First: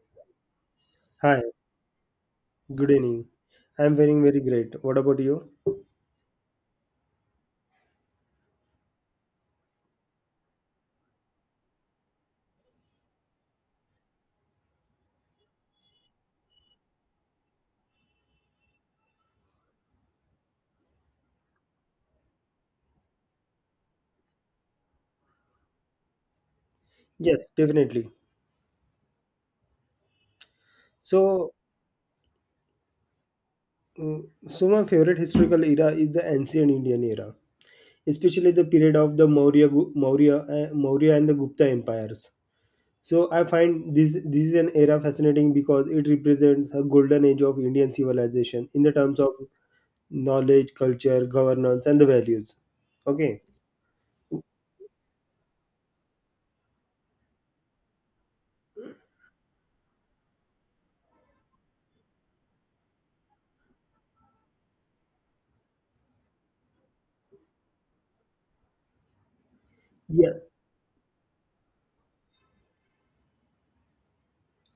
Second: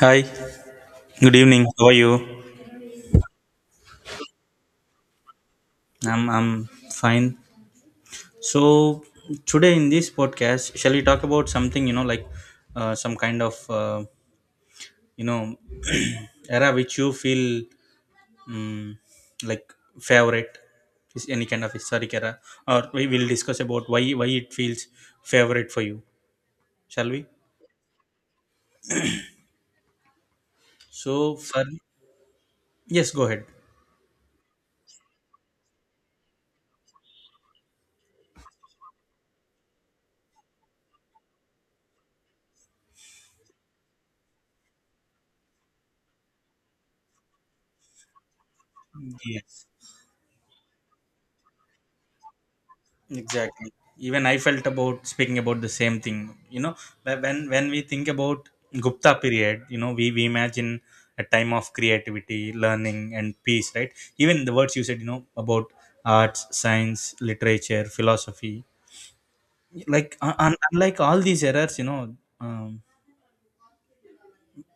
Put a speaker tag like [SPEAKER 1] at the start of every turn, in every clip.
[SPEAKER 1] Hi, good
[SPEAKER 2] Hi,
[SPEAKER 1] evening. How are you?
[SPEAKER 2] good evening. I'm feeling very great. What about you?
[SPEAKER 1] I'm fine. So today in this podcast, shall we talk about something like some kind of you know era which you feel um, like favorite is any kind of historic era, or we will discuss about why it feels favorite for you. Shall we?
[SPEAKER 2] Yes, definitely.
[SPEAKER 1] So
[SPEAKER 2] So,
[SPEAKER 1] for yes, go ahead.
[SPEAKER 2] mm, so, my favorite historical era is the ancient Indian era, especially the period of the Maurya and the Gupta empires. So, I find this is an era fascinating because it represents a golden age of Indian civilization in the terms of
[SPEAKER 1] Yes.
[SPEAKER 2] knowledge, culture, governance, and the values. Okay.
[SPEAKER 1] Exactly, even I felt about speaking about the same thing, you know when we think about Gupta period, we imagine a time of creativity, learning and peace, right? Even the words you said, about arts, science, literature, philosophy, like
[SPEAKER 2] Yeah.
[SPEAKER 1] unlike all these errors, um,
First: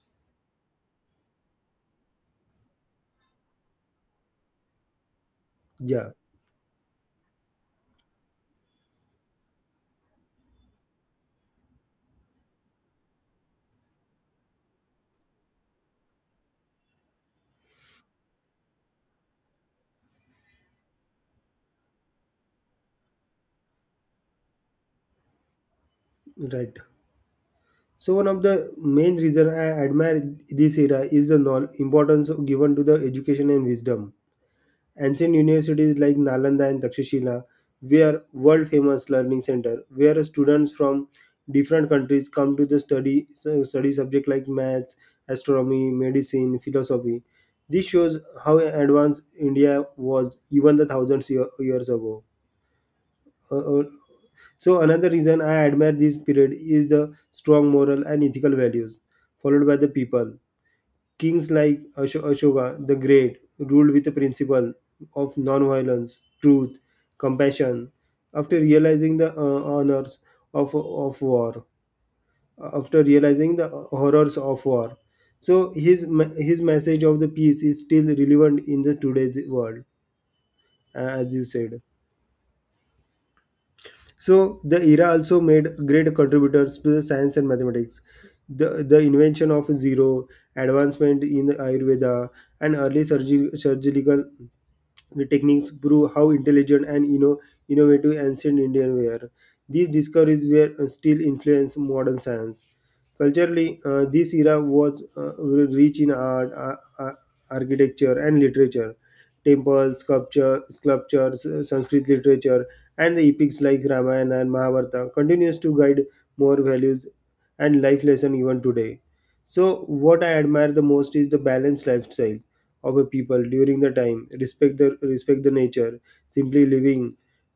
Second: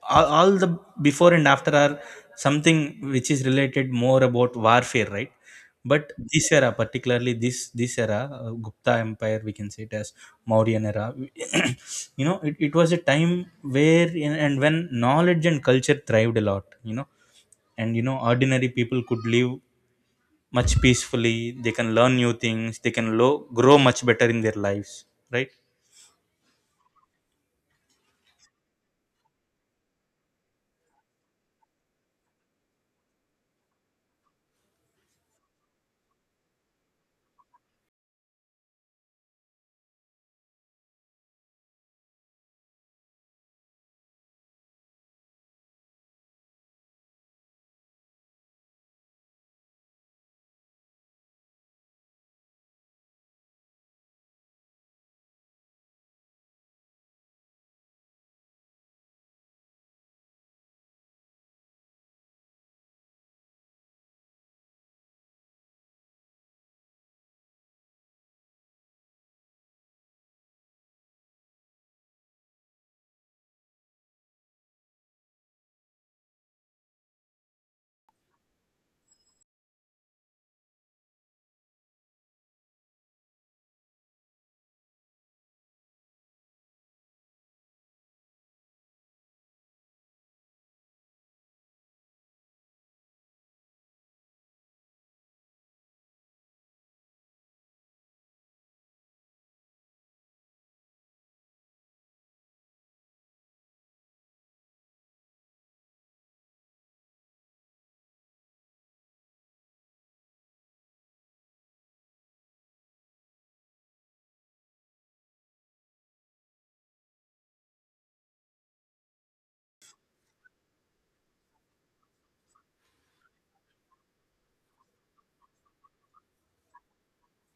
[SPEAKER 1] all the before and after are something which is related more about warfare, right? But
[SPEAKER 2] Yeah.
[SPEAKER 1] this era, particularly this era, Gupta empire, we can say it as Mauryan era. You know, it was a time where and when knowledge and culture thrived a lot, and ordinary people could live much peacefully. They can learn new things, they can grow much better in their lives, right?
[SPEAKER 2] Right. So one of the main reason I admire this era is the importance given to the education and wisdom. Ancient universities like Nalanda and Takshashila were world famous learning center where students from different countries come to the study subject like maths, astronomy, medicine, philosophy. This shows how advanced India was even the thousands years ago. Uh, uh, so another reason I admire this period is the strong moral and ethical values followed by the people. Kings like Ashoka the Great ruled with the principle of non-violence, truth, compassion. After realizing the honors of war, after realizing the horrors of war, so his his message of the peace is still relevant in the today's world, as you said. So the era also made great contributors to the science and mathematics. The invention of zero, advancement in Ayurveda, and early surgical techniques prove how intelligent and innovative ancient Indians were. These discoveries were still influence modern science. Culturally, this era was rich in art, uh, architecture, and literature temples, sculptures, Sanskrit literature, and the epics like Ramayana and Mahabharata continues to guide more values and life lesson even today. So, what I admire the most is the balanced lifestyle of a people during the time, respect the nature, simply living,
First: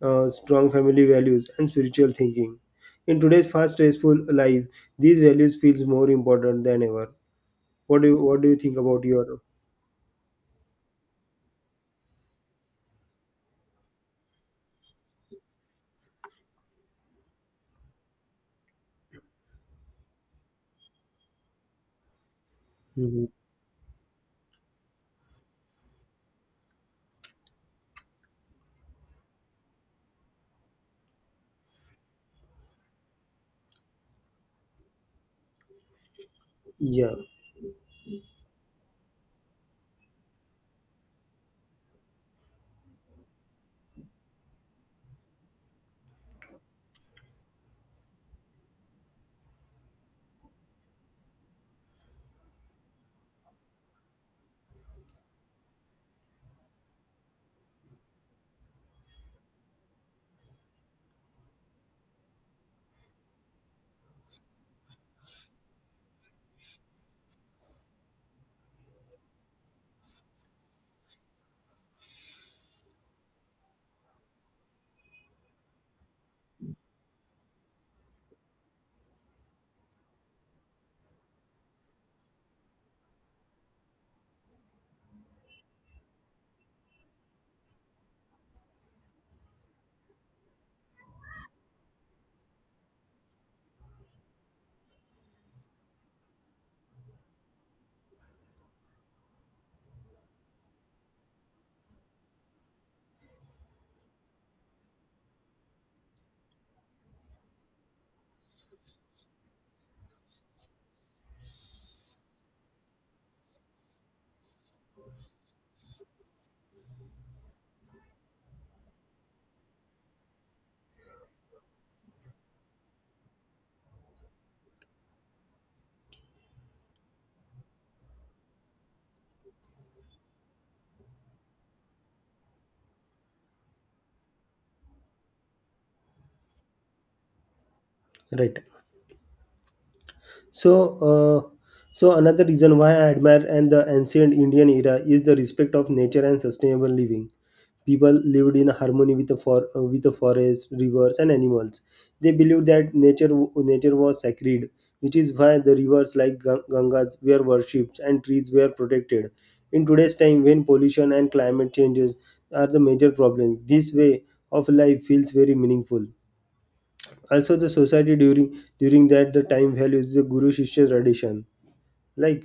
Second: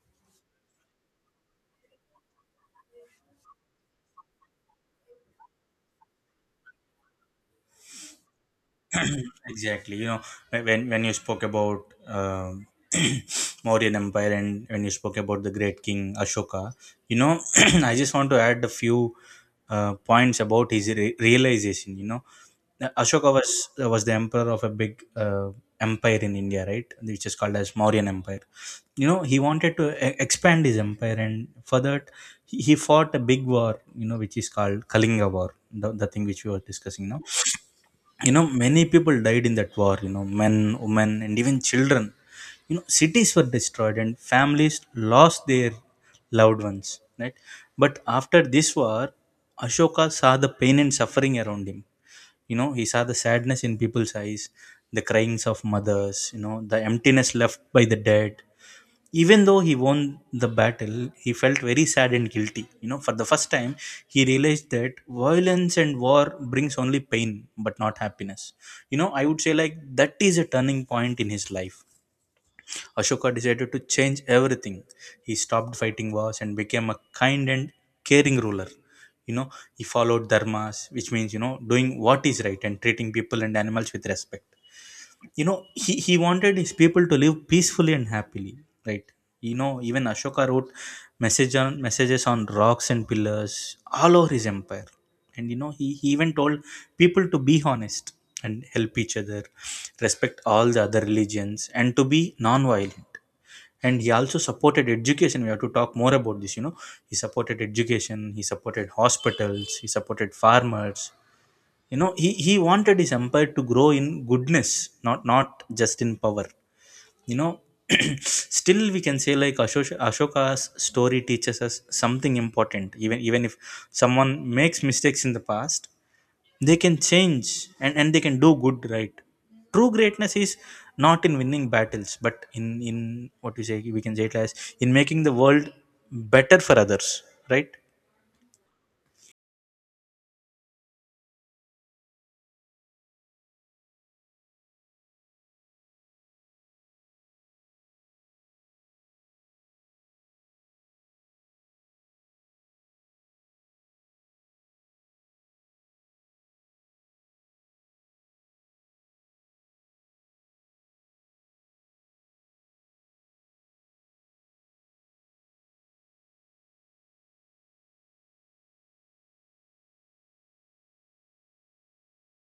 [SPEAKER 2] strong family values, and spiritual thinking. In today's fast, stressful life, these values feels more important than ever. What do you think about your?
[SPEAKER 1] Exactly, when you spoke about um Mauryan empire, and when you spoke about the great King Ashoka, you know I just want to add a few points about his realization, you know.
[SPEAKER 2] Mhm.
[SPEAKER 1] Ashoka was the emperor of a big uh, empire in India, right, which is called as Mauryan empire. You know, he wanted to expand his empire, and for that, he fought a big war, you know, which is called Kalinga war, the thing which we were discussing
[SPEAKER 2] Yeah,
[SPEAKER 1] now. You know, many people died in that war, you know, men, women and even children. You know, cities were destroyed and families lost their loved ones, right? But after this war, Ashoka saw the pain and suffering around him. You know, he saw the sadness in people's eyes, the cryings of mothers, you know, the emptiness left by the dead. Even though he won the battle, he felt very sad and guilty. You know, for the first time, he realized that violence and war brings only pain but not happiness. You know, I would say like that is a turning point in his life. Ashoka decided to change everything. He stopped fighting wars and became a kind and caring ruler. You know, he followed dharmas, which means, you know, doing what is right and treating people and animals with respect. You know, he wanted his people to live peacefully and happily, right? You know, even Ashoka wrote messages on rocks and pillars all over his empire. And you know, he even told people to be honest and help each other, respect all the other religions and to be non-violent. And he also supported education, we have to talk more about this, you know. He supported education, he supported hospitals, he supported farmers. You know, he wanted his empire to grow in goodness, not not just in power, you know. Still we can say like Ashoka's story teaches us something important. Even if someone makes mistakes in the past, they can change, and they can do good, right? True greatness is not in winning battles but in what we say, we can say it as in making the world better for others, right?
[SPEAKER 2] right. So, uh, so another reason why I admire and the ancient Indian era is the respect of nature and sustainable living. People lived in harmony with the forests, rivers, and animals. They believed that nature nature was sacred, which is why the rivers like Gangas were worshipped and trees were protected. In today's time, when pollution and climate changes are the major problems, this way of life feels very meaningful. Also, the society during that the time values the guru shishya tradition like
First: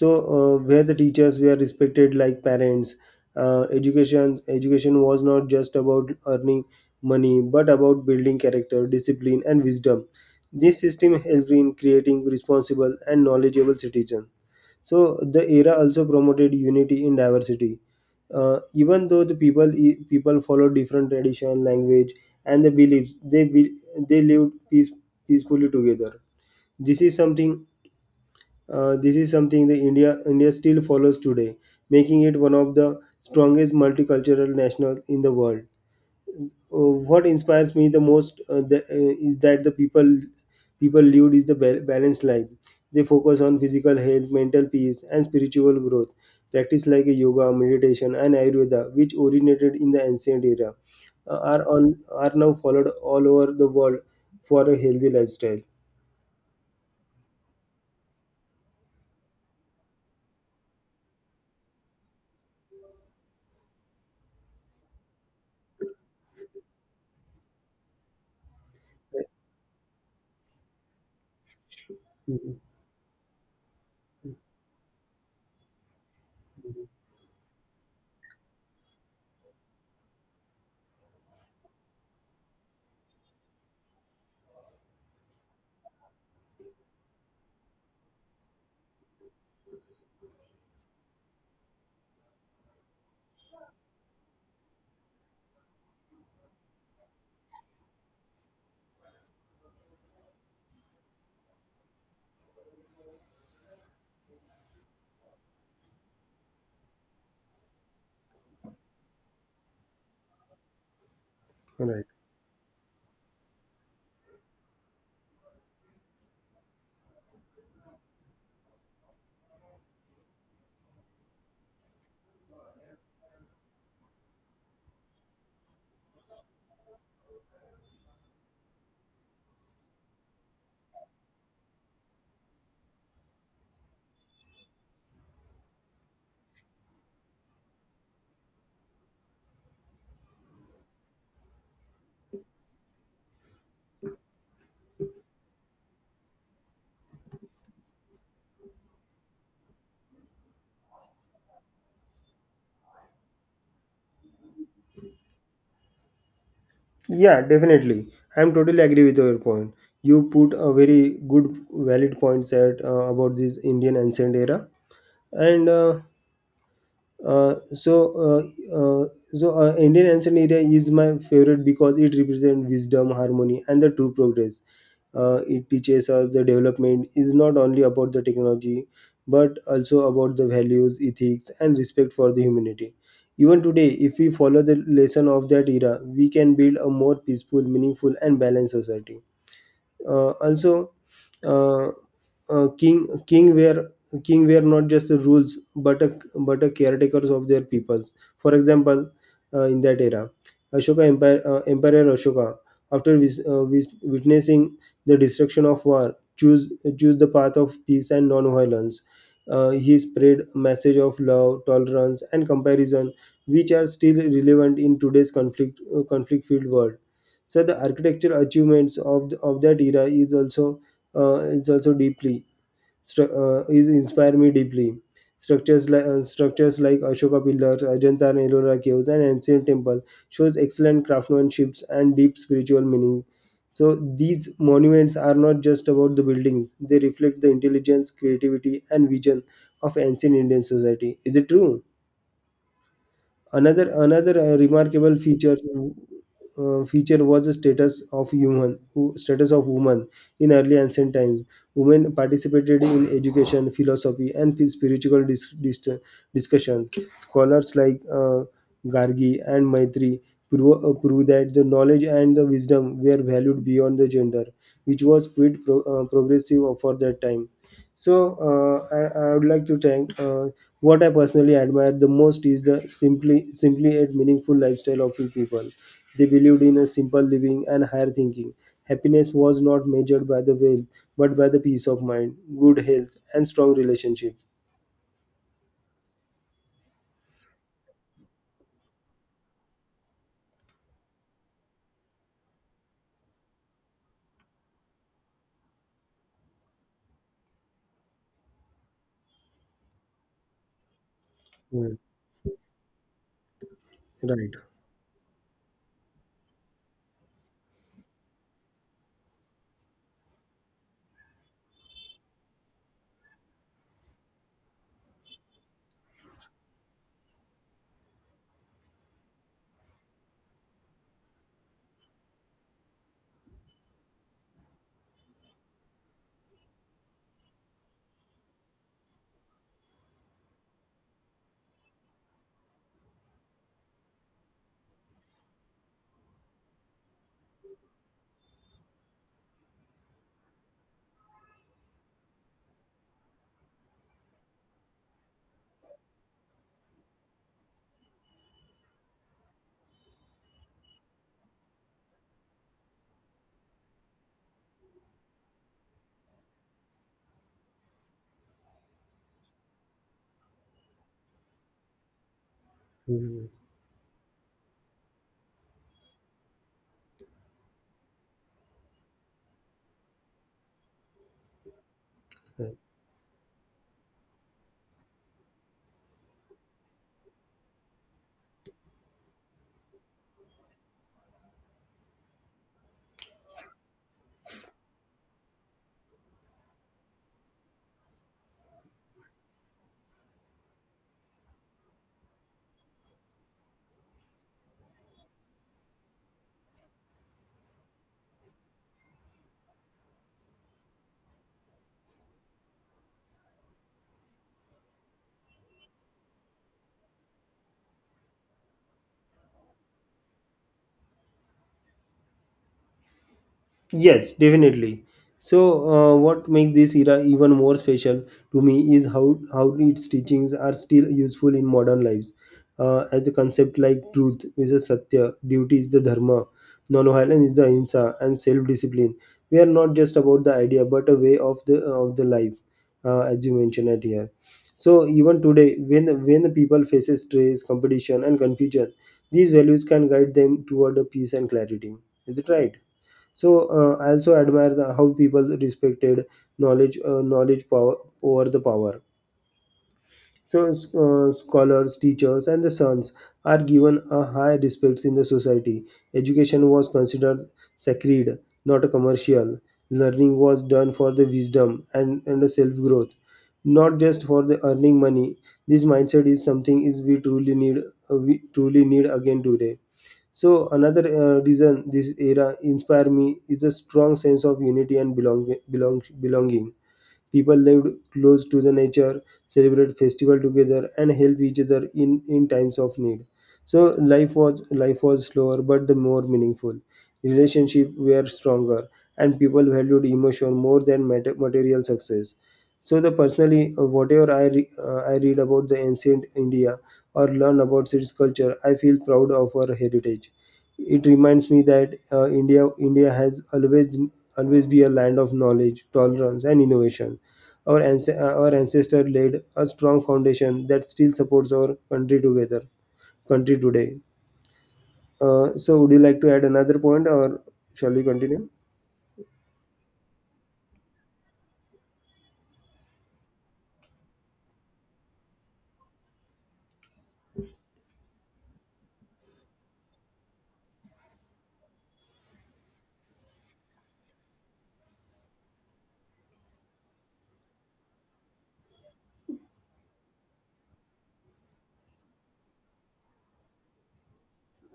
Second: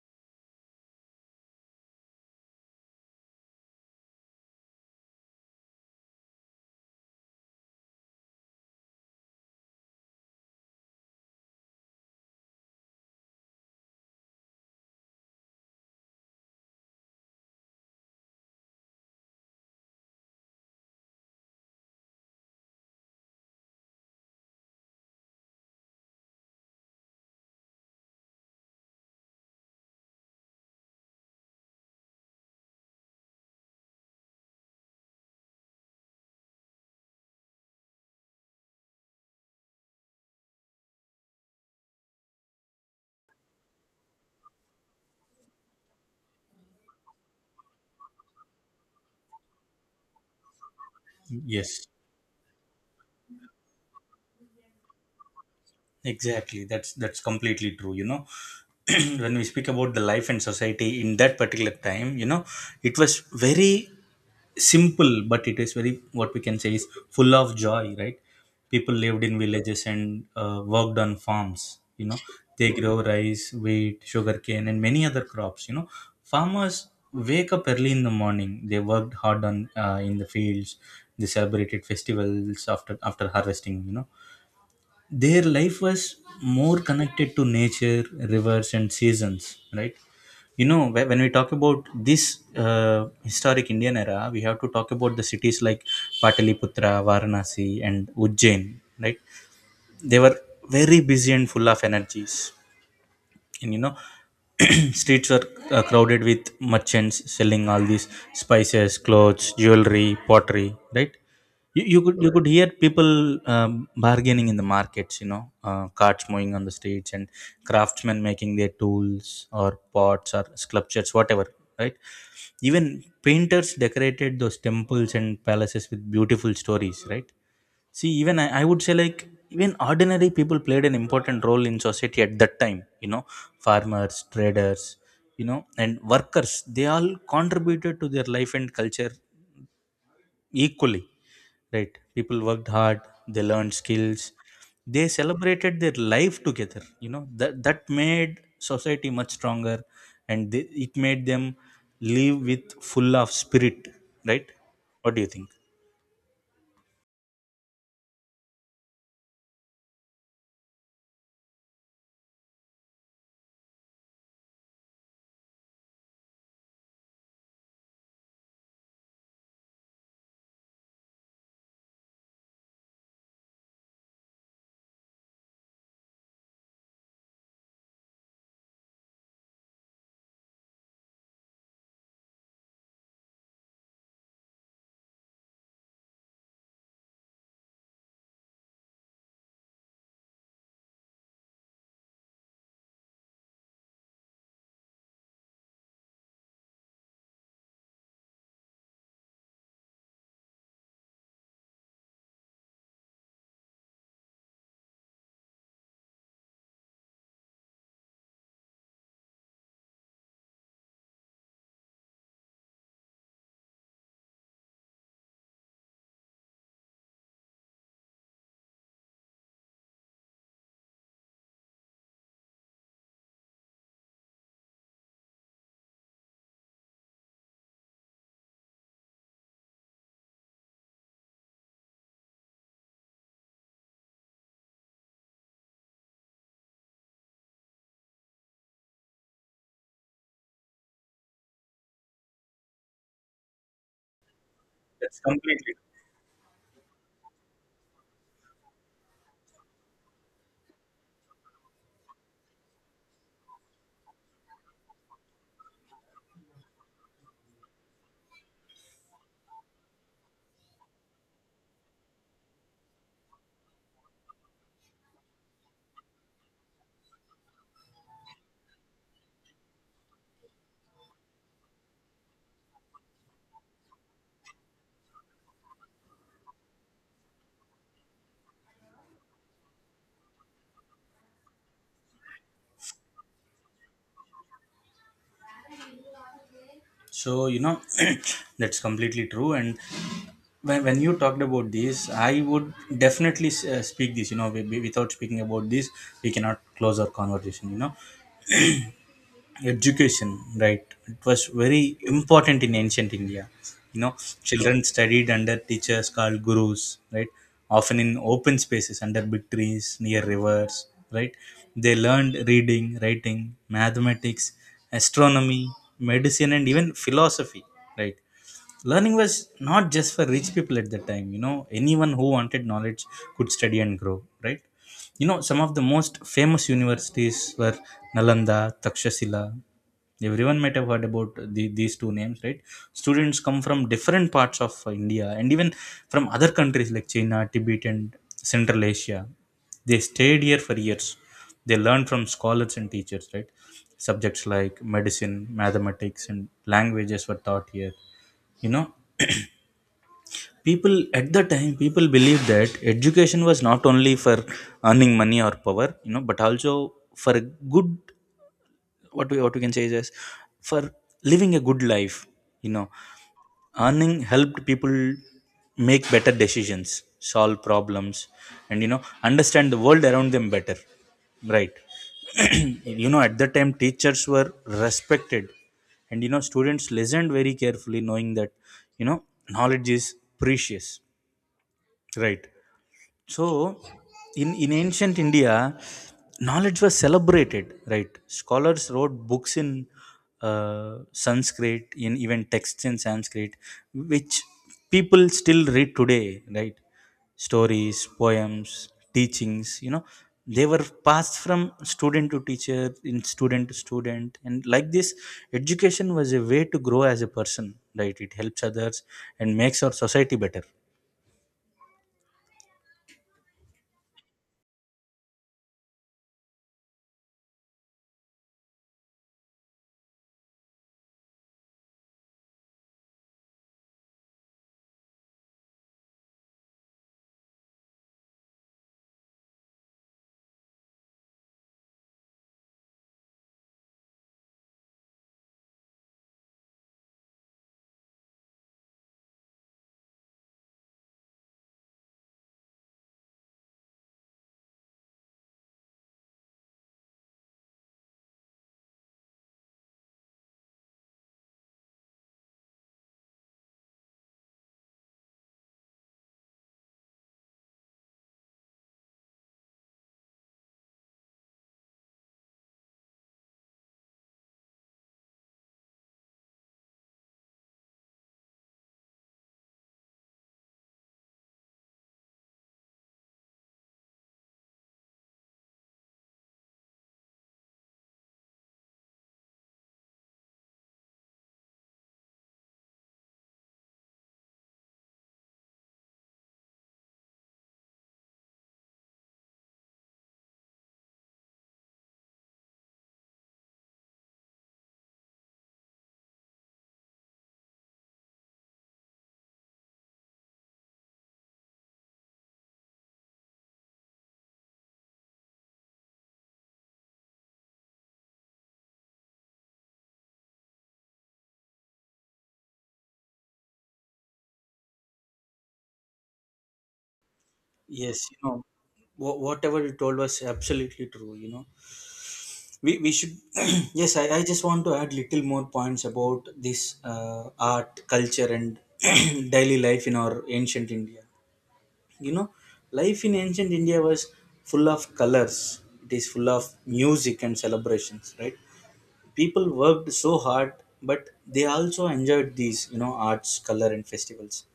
[SPEAKER 2] so where the teachers were respected like parents education was not just about earning money but about building character, discipline, and wisdom. This system helped in creating responsible and knowledgeable citizens. So the era also promoted unity in diversity. Even though the people follow different tradition language and the beliefs, they lived peacefully together. This is something, this is something that India still follows today, making it one of the strongest multicultural national in the world. What inspires me the most is that the people lived is the balanced life. They focus on physical health, mental peace, and spiritual growth. Practice like yoga, meditation, and Ayurveda, which originated in the ancient era, uh, are
[SPEAKER 1] Yes.
[SPEAKER 2] on are now followed all over the world for a healthy lifestyle.
[SPEAKER 1] Exactly, that's completely true, you know. When we speak about the life and society in that particular time, you know, it was very simple but it is very, what we can say is, full of joy, right? People lived in villages and worked on farms. You know,
[SPEAKER 2] Mhm.
[SPEAKER 1] they grow rice, wheat, sugarcane and many other crops. You know, farmers wake up early in the morning, they worked hard on in the fields, they celebrated festivals after harvesting. You know, their life was more connected to nature, rivers and seasons, right? You know, when we talk about this historic Indian era, we have to talk about the cities like Pataliputra, Varanasi and Ujjain, right? They were very busy and full of energies. And you know, streets are crowded with merchants selling all these spices, clothes, jewelry, pottery, right? you, you
[SPEAKER 2] Right.
[SPEAKER 1] could you could hear people um, bargaining in the markets, you know, carts moving on the streets, and craftsmen making their tools or pots or sculptures, whatever, right? Even painters decorated those temples and palaces with beautiful stories, right? See, even I would say like even ordinary people played an important role in society at that time. You know, farmers, traders, you know, and workers. They all contributed to their life and culture equally. Right? People worked hard. They learned skills. They celebrated their life together. You know, that made society much stronger, and it made them live with full of spirit. Right? What do you think?
[SPEAKER 2] Yeah, definitely. I am totally agree with your point. You put a very good, valid points at about this Indian ancient era, and uh, uh, so, uh, uh, so uh, Indian ancient area is my favorite because it represents wisdom, harmony, and the true progress. It teaches us the development is not only about the technology, but also about the values, ethics, and respect for the humanity. Even today, if we follow the lesson of that era, we can build a more peaceful, meaningful, and balanced society, also uh, uh, king king were king were not just the rules but a caretakers of their people. For example, in that era, ashoka empire emperor Ashoka, after witnessing the destruction of war, choose choose the path of peace and non-violence. Uh, he spread message of love, tolerance, and comparison, which are still relevant in today's conflict filled world. So the architecture achievements of that era is also deeply is inspire me deeply. Structures like Ashoka pillars, Ajanta and Ellora caves, and ancient temple shows excellent craftsmanships and deep spiritual meaning. So these monuments are not just about the buildings; they reflect the intelligence, creativity, and vision of ancient Indian society. Is it true? Another remarkable
[SPEAKER 1] That's
[SPEAKER 2] feature
[SPEAKER 1] completely
[SPEAKER 2] uh, feature was the status of woman in early ancient times. Women participated in education, philosophy, and spiritual discussions. Scholars like Gargi and Maitri prove that the knowledge and the wisdom were valued beyond the gender, which was quite progressive for that time. So, I would like to thank. What I personally admire the most is the simply and meaningful lifestyle of you people. They believed in a simple living and higher thinking. Happiness was not measured by the wealth, but by the peace of mind, good health, and strong relationship.
[SPEAKER 1] So, you know, that's completely true. And when you talked about this, I would definitely speak this, you know, without speaking about this, we cannot close our conversation, you know. Education, right? It was very
[SPEAKER 2] Mm.
[SPEAKER 1] important in ancient India. You know,
[SPEAKER 2] Right.
[SPEAKER 1] children studied under teachers called gurus, right? Often in open spaces under big trees, near rivers, right? They learned reading, writing, mathematics, astronomy, medicine, and even philosophy, right? Learning was not just for rich people at that time. You know, anyone who wanted knowledge could study and grow, right? You know, some of the most famous universities were Nalanda, Takshashila, everyone might have heard about these two names, right? Students come from different parts of India and even from other countries like China, Tibet and Central Asia. They stayed here for years, they learned from scholars and teachers, right? Subjects like medicine, mathematics and languages were taught here, you know. People at the time People believed that education was not only for earning money or power, you know, but also for a good, what we can say is, for living a good life, you know.
[SPEAKER 2] Mm.
[SPEAKER 1] Earning helped people make better decisions, solve problems, and you know, understand the world around them better, right? You know, at that time teachers were respected, and you know, students listened very carefully, knowing that, you know, knowledge is precious, right? So, in ancient India, knowledge was celebrated, right? Scholars wrote books in Sanskrit, in even texts in Sanskrit, which people still read today, right? Stories, poems, teachings, you know, they were passed from student to teacher, in student to student. And like this, education was a way to grow as a person, right? It helps others and makes our society better.
[SPEAKER 2] Yes, definitely. So, what makes this era even more special to me is how its teachings are still useful in modern lives, as a concept like truth is a satya, duty is the dharma, non-violence is the ahimsa, and self-discipline. We are not just about the idea, but a way of the life, as you mentioned it here. So, even today, when people faces stress, competition, and confusion, these values can guide them toward a peace and clarity. Is it right? So I also admire how people respected knowledge, knowledge power over the power. So scholars, teachers, and the sons are given a high respect in the society. Education was considered sacred, not a commercial. Learning was done for the wisdom and the self growth, not just for the earning money. This mindset is something is we truly need again today. So another reason this era inspired me is a strong sense of unity and belonging. People lived close to the nature, celebrated festival together, and helped each other in times of need. So life was slower, but the more meaningful. Relationships were stronger, and people valued emotion more than material success. So the personally, whatever I read about the ancient India or learn about its culture, I feel proud of our heritage. It reminds me that India has always be a land of knowledge, tolerance, and innovation. Our ancestor laid a strong foundation that still supports our country today. So, would you like to add another point, or shall we
[SPEAKER 1] Yes, you
[SPEAKER 2] continue?
[SPEAKER 1] know, whatever you told was absolutely true. You know, we should, yes, I just want to add little more points about this art, culture, and daily life in our ancient India. You know, life in ancient India was full of colors, it is full of music and celebrations, right? People worked so hard, but they also enjoyed these, you know, arts, color, and festivals,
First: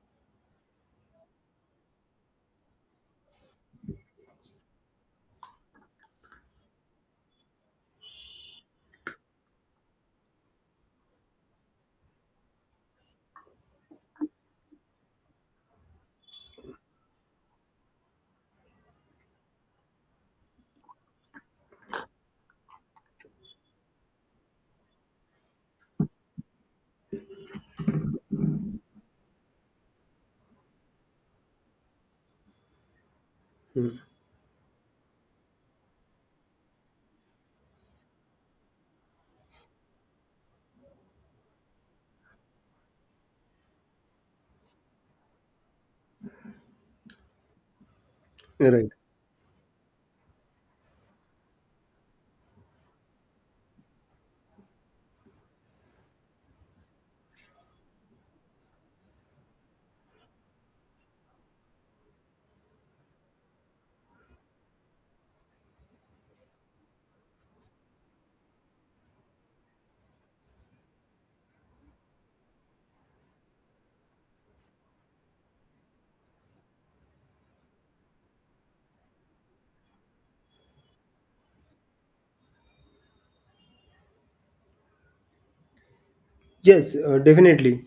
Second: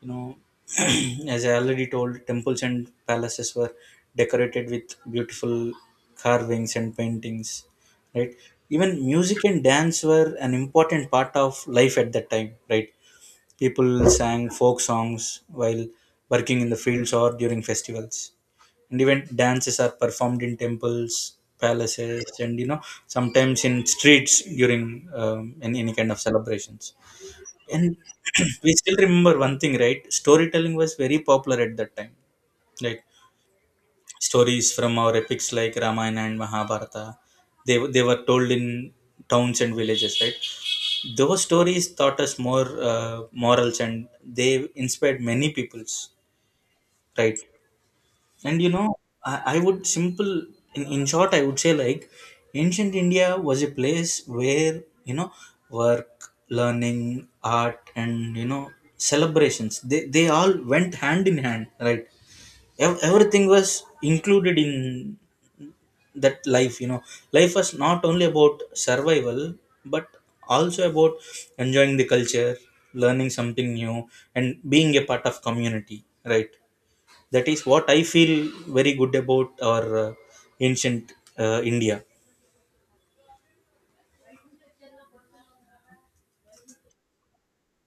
[SPEAKER 1] you know. As I already told, temples and palaces were decorated with beautiful carvings and paintings, right? Even music and dance were an important part of life at that time, right? People sang folk songs while working in the fields or during festivals, and even dances are performed in temples, palaces and you know, sometimes in streets during in any kind of celebrations. And we still remember one thing, right? Storytelling was very popular at that time. Like
[SPEAKER 2] Hmm.
[SPEAKER 1] stories from our epics like Ramayana and Mahabharata, they were told in towns and villages, right? Those stories taught us more morals, and they inspired many peoples, right? And you
[SPEAKER 2] Right.
[SPEAKER 1] know, I would simple in short, I would say like ancient India was a place where you know, work, learning, art, and you know, celebrations, they all went hand in hand, right? Everything was included in that life. You know, life was not only about survival but also about enjoying the culture, learning something new, and being a part of community, right? That is what I feel very good about our ancient India.
[SPEAKER 2] Yes, definitely.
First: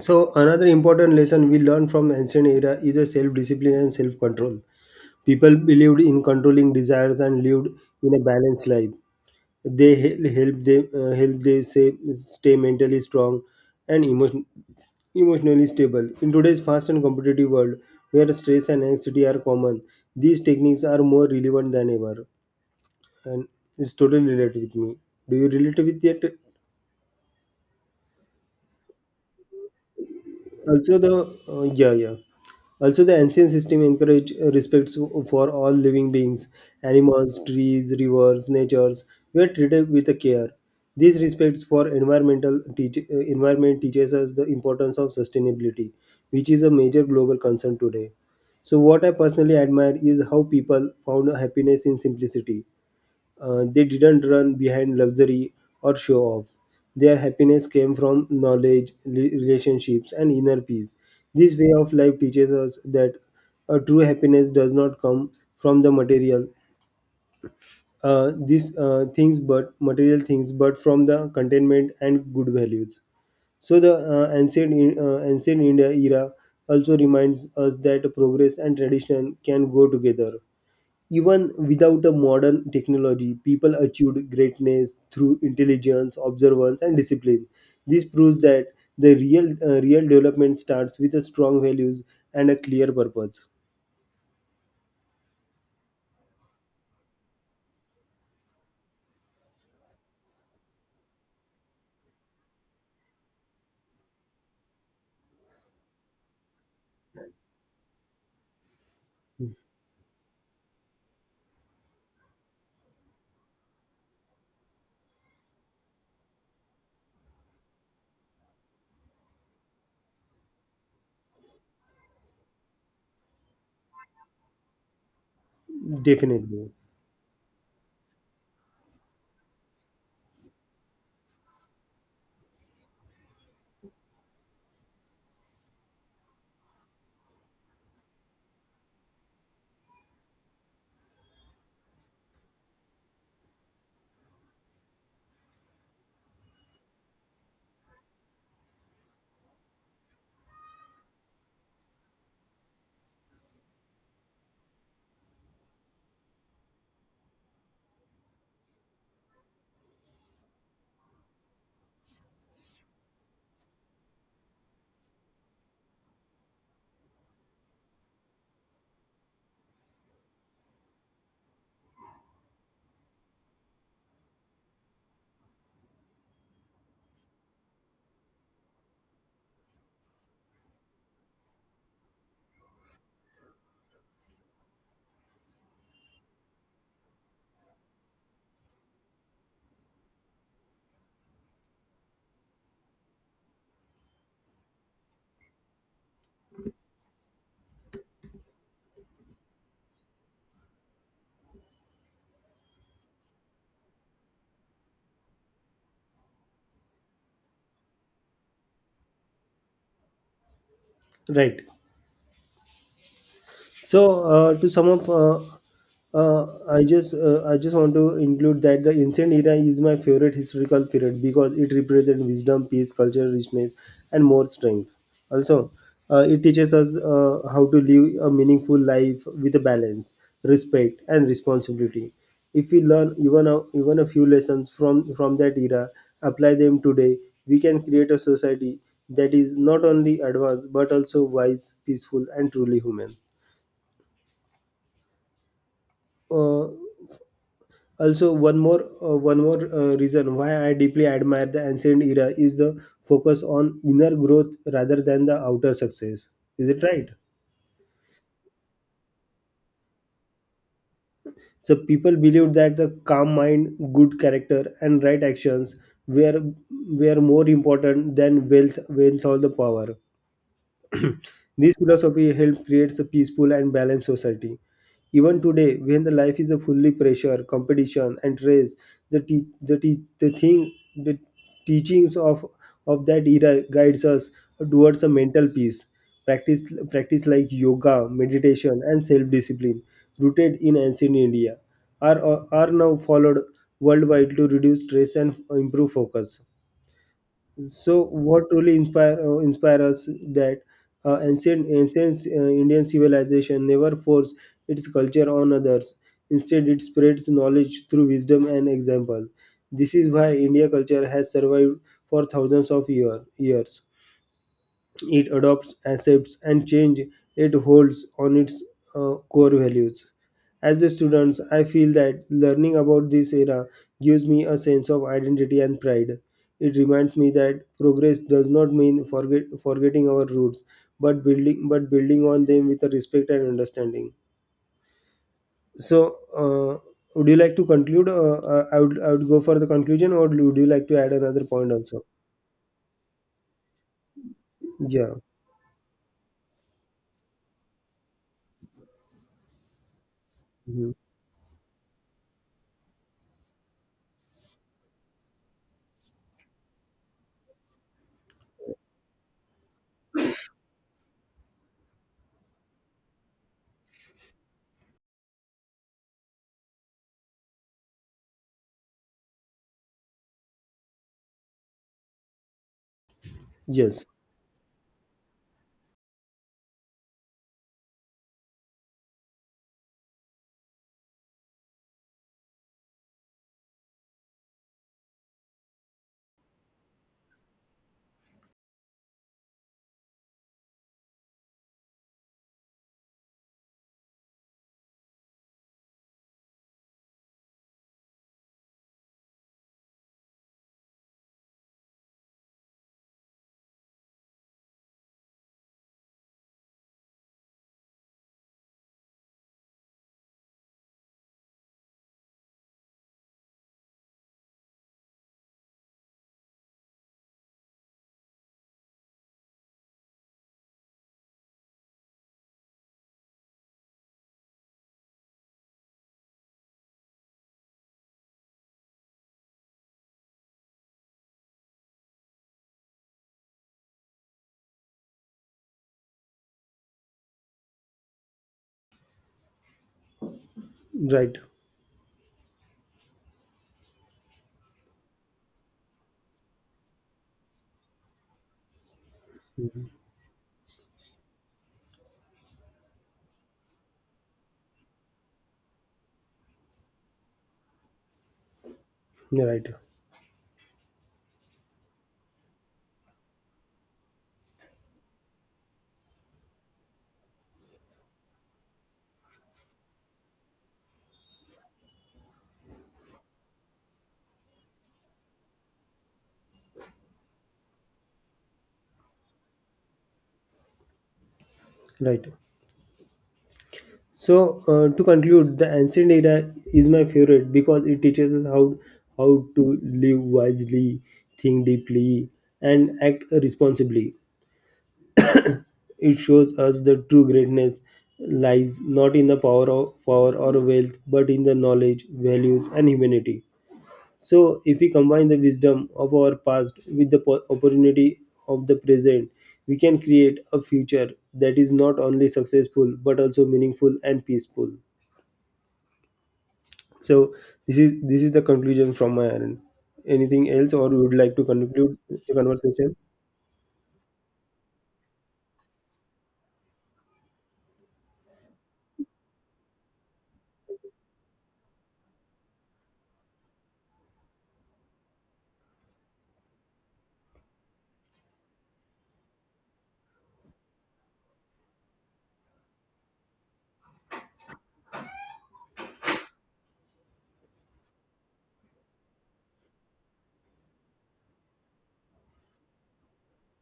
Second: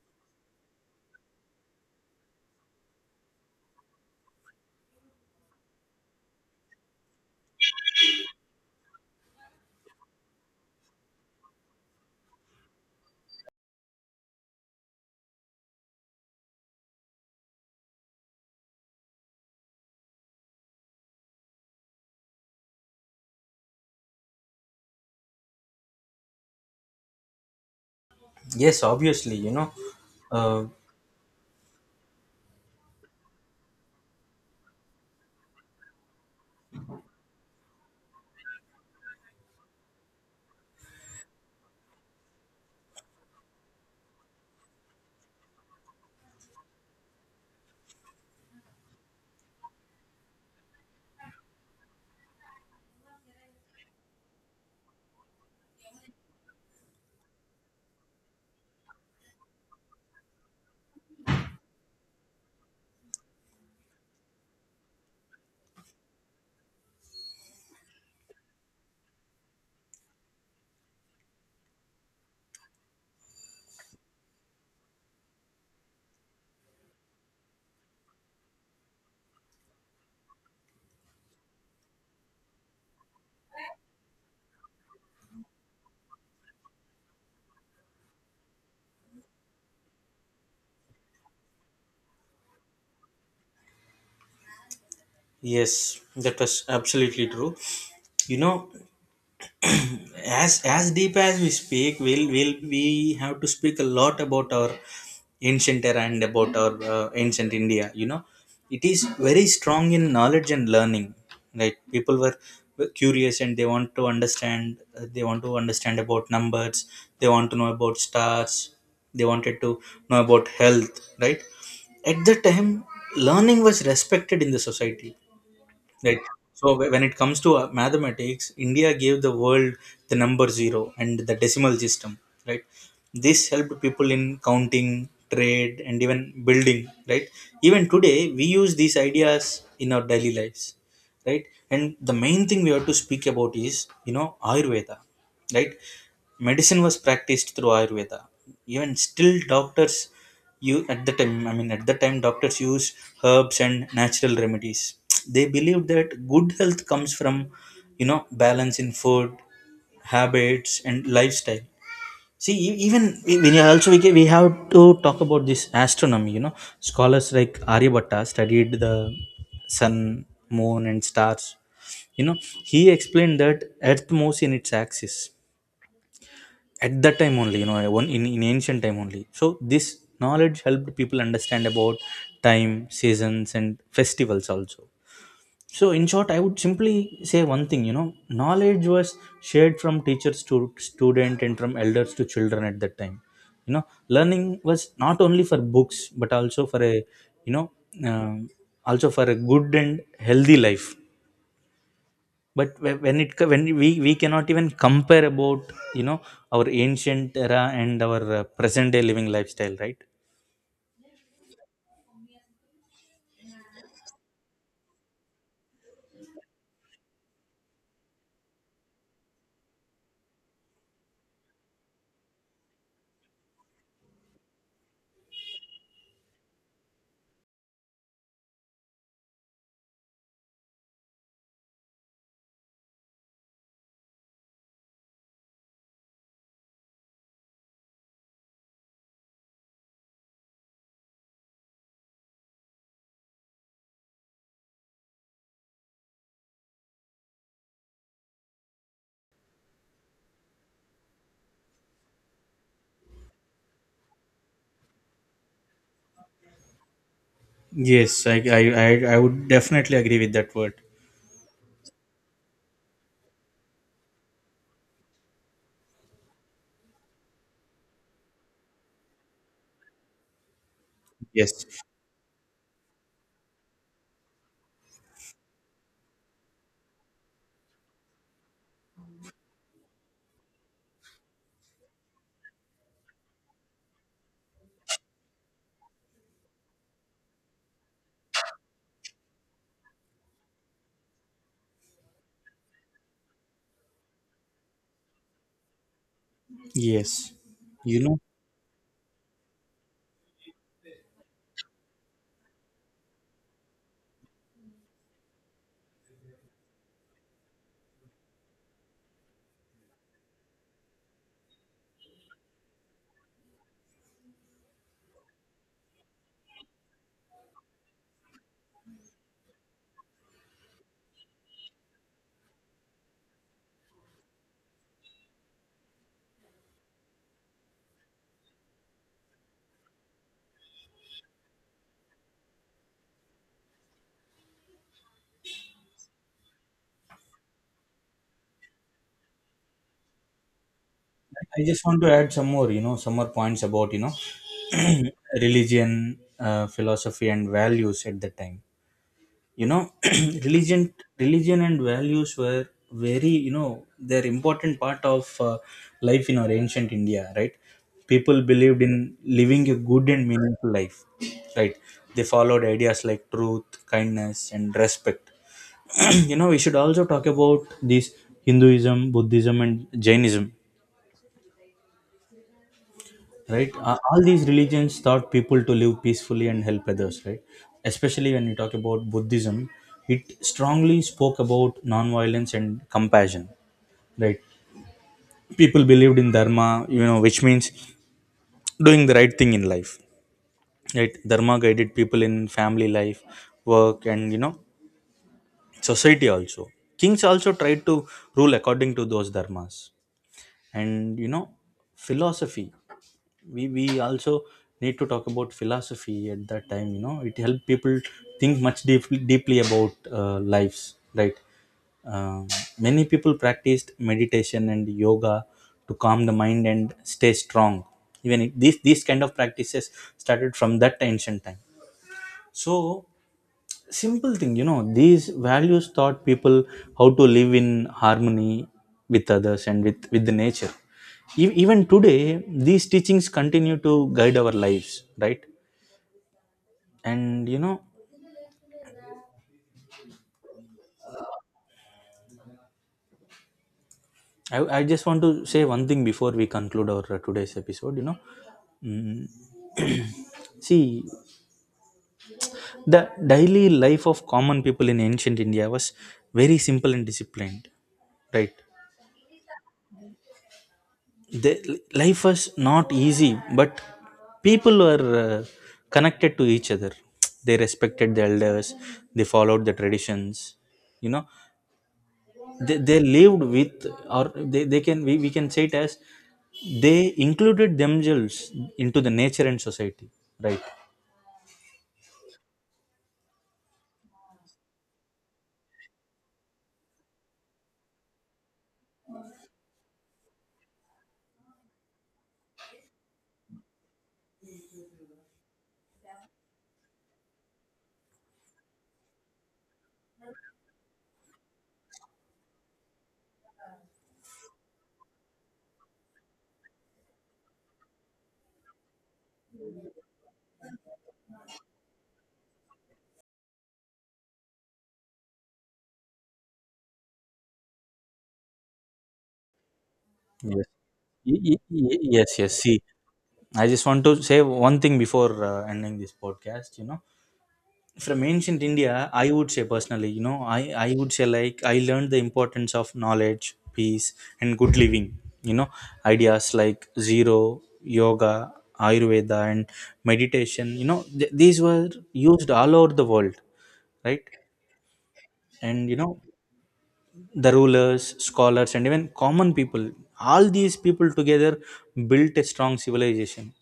[SPEAKER 2] So another important lesson we learn from ancient era is a self-discipline and self-control. People believed in controlling desires and lived in a balanced life. They hel- help they say stay mentally strong and emotionally stable in today's fast and competitive world, where stress and anxiety are common. These techniques are more relevant than ever, and it's totally related with me. Do you relate with it?
[SPEAKER 1] Yes, obviously, you know, uh,
[SPEAKER 2] Also, the Yeah, yeah. Also, the ancient system encouraged respect for all living beings, animals, trees, rivers, natures were treated with care. These respects for environment teaches us the importance of sustainability, which is a major global concern today. So, what I personally admire is how people found happiness in simplicity. They didn't run behind luxury or show off. Their happiness came from knowledge, relationships, and inner peace. This way of life teaches us that a true happiness does not come from the material things, but from the contentment and good values. So the ancient India era also reminds us that progress and tradition can go together. Even without a modern technology, people achieved greatness through intelligence, observance, and discipline. This proves that the real development starts with a strong values and a clear purpose.
[SPEAKER 1] Yes, that was absolutely true. You know, as deep as we speak, we have to speak a lot about our ancient era and about our ancient India. You know, it is very strong in knowledge and learning. Right, people were curious and they want to understand. They want to understand about numbers. They want to know about stars. They wanted to know about health. Right, at the time, learning was respected in the society. Right.
[SPEAKER 2] Definitely,
[SPEAKER 1] So when it comes to mathematics, India gave the world the number zero and the decimal system. Right. This helped people in counting, trade, and even building. Right. Even today, we use these ideas in our daily lives. Right. And the main thing we have to speak about is, Ayurveda. Right, medicine was practiced through ayurveda, even still doctors, you at the time I mean at the time doctors use herbs and natural remedies. They believe that good health comes from, you know, balance in food habits and lifestyle. See, even when you also we, ca- we have to talk about this astronomy, you know, scholars like Aryabhatta studied the sun, moon and stars. You know, he explained that earth moves in its axis at that time only, you know, in ancient time only. So this knowledge helped people understand about time, seasons and festivals also. So in short, I would simply say one thing. You know, knowledge was shared from teachers to student and from elders to children at that time. You know, learning was not only for books but also for a, you know um also for a good and healthy life. But when we cannot even compare about, you know, our ancient era and our present day living lifestyle, right?
[SPEAKER 2] right. So to sum up, I just want to include that the ancient era is my favorite historical period because it represents wisdom, peace, cultural richness, and more strength. Also, it teaches us how to live a meaningful life with a balance, respect, and responsibility. If we learn even a few lessons from that era, apply them today, we can create a society that is not only advanced but also wise, peaceful, and truly human. uh, also, one more reason why I deeply admire the ancient era is the focus on inner growth rather than the outer success. Is it right?
[SPEAKER 1] Yes, I would definitely agree with that word.
[SPEAKER 2] So people believed that the calm mind, good character, and right actions were were more important than wealth or the power.
[SPEAKER 1] Yes,
[SPEAKER 2] This philosophy helped create a peaceful and balanced society. Even today, when the life is a fully pressure, competition, and race, the te- the, te- the thing the teachings of that era guides us towards a mental peace. Practice practice like yoga, meditation, and self discipline, rooted in ancient India, are now followed worldwide to reduce stress and improve focus.
[SPEAKER 1] yes. You
[SPEAKER 2] So,
[SPEAKER 1] know,
[SPEAKER 2] what really inspire us that ancient Indian civilization never forced its culture on others. Instead, it spreads knowledge through wisdom and example. This is why India culture has survived for thousands of years. It adopts, accepts, and change it holds on its core values. As a student, I feel that learning about this era gives me a sense of identity and pride. It reminds me that progress does not mean forgetting our roots, but building on them with a respect and understanding. So, would you like to conclude? I would go for the conclusion, or would you like to add another
[SPEAKER 1] I
[SPEAKER 2] point
[SPEAKER 1] just want
[SPEAKER 2] also?
[SPEAKER 1] to add some more, you know, some more points about, you know,
[SPEAKER 2] Yeah.
[SPEAKER 1] religion, philosophy, and values at that time. You know, religion
[SPEAKER 2] Mhm.
[SPEAKER 1] religion and values were very, you know, they're important part of life in our ancient India, right? People believed in living a good and meaningful life, right? They followed ideas like truth, kindness and respect. You know, we should also talk about this Hinduism, Buddhism and Jainism. Right.
[SPEAKER 2] Yes.
[SPEAKER 1] All these religions taught people to live peacefully and help others, right? Especially when you talk about Buddhism, it strongly spoke about non-violence and compassion, right? People believed in dharma, you know, which means doing the right thing in life, right? Dharma guided people in family life, work and, you know, society also. Kings also tried to rule according to those dharmas. And, you know, philosophy, we also need to talk about philosophy at that time. You know, it helped people think much deeply about lives, right? Um Many people practiced meditation and yoga to calm the mind and stay strong, even if these kind of practices started from that ancient time. So simple thing, you know, these values taught people how to live in harmony with others and with the nature. Even today these teachings continue to guide our lives, right? And,
[SPEAKER 2] Right.
[SPEAKER 1] I just want to say one thing before we conclude our today's episode. You know, Mm,
[SPEAKER 2] Mhm.
[SPEAKER 1] see, the daily life of common people in ancient India was very simple and disciplined, right?
[SPEAKER 2] Right.
[SPEAKER 1] The life was not easy, but people were connected to each other. They respected the elders, they followed the traditions. You know, they lived with or they can we can say it as they included themselves into the nature and society, right?
[SPEAKER 2] Right. So to conclude, the ancient era is my favorite because it teaches us how to live wisely, think deeply, and act responsibly. It shows us the true greatness lies not in the power of power or wealth, but in the knowledge, values, and humanity. So if we combine the wisdom of our past with the opportunity of the present, we can create a future that is not only successful but also meaningful and peaceful. So this is the conclusion from my end. Anything
[SPEAKER 1] Yes.
[SPEAKER 2] else, or you would like
[SPEAKER 1] Y-
[SPEAKER 2] to
[SPEAKER 1] y-
[SPEAKER 2] conclude
[SPEAKER 1] y- yes
[SPEAKER 2] the
[SPEAKER 1] yes see,
[SPEAKER 2] conversation?
[SPEAKER 1] I just want to say one thing before ending this podcast. You know, from ancient India, I would say personally, you know, I would say like I learned the importance of knowledge, peace, and good living. You know, ideas like zero, yoga, Ayurveda, and meditation, you know, these were used all over the world, right? And, you know, the rulers, scholars, and even common people, all these people together built a strong civilization.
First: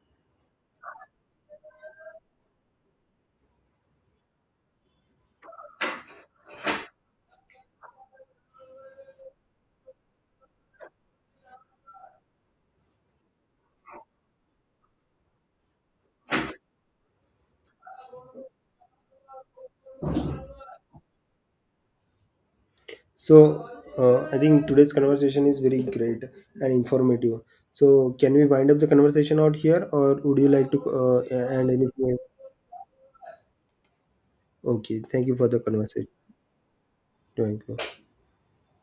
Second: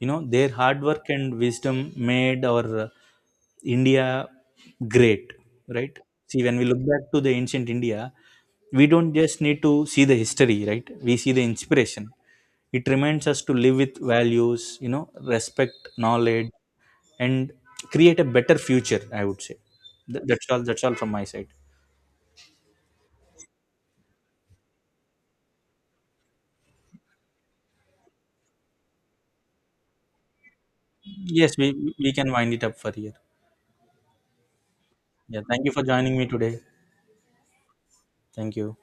[SPEAKER 1] You know, their hard work and wisdom made our India great, right? See, when we look back to the ancient India, we don't just need to see the history, right? We see the inspiration. It reminds us to live with values, you know, respect knowledge and create a better future, I would say. That's all, from my side.
[SPEAKER 2] So I think today's conversation is very great and informative. So can we wind up the conversation out here, or would you like to
[SPEAKER 1] Yes, we
[SPEAKER 2] end anything
[SPEAKER 1] we
[SPEAKER 2] else?
[SPEAKER 1] can wind it up for here.
[SPEAKER 2] Okay, thank you
[SPEAKER 1] Yeah,
[SPEAKER 2] for the
[SPEAKER 1] thank you for
[SPEAKER 2] conversation.
[SPEAKER 1] joining me today.
[SPEAKER 2] Thank you.
[SPEAKER 1] Thank you.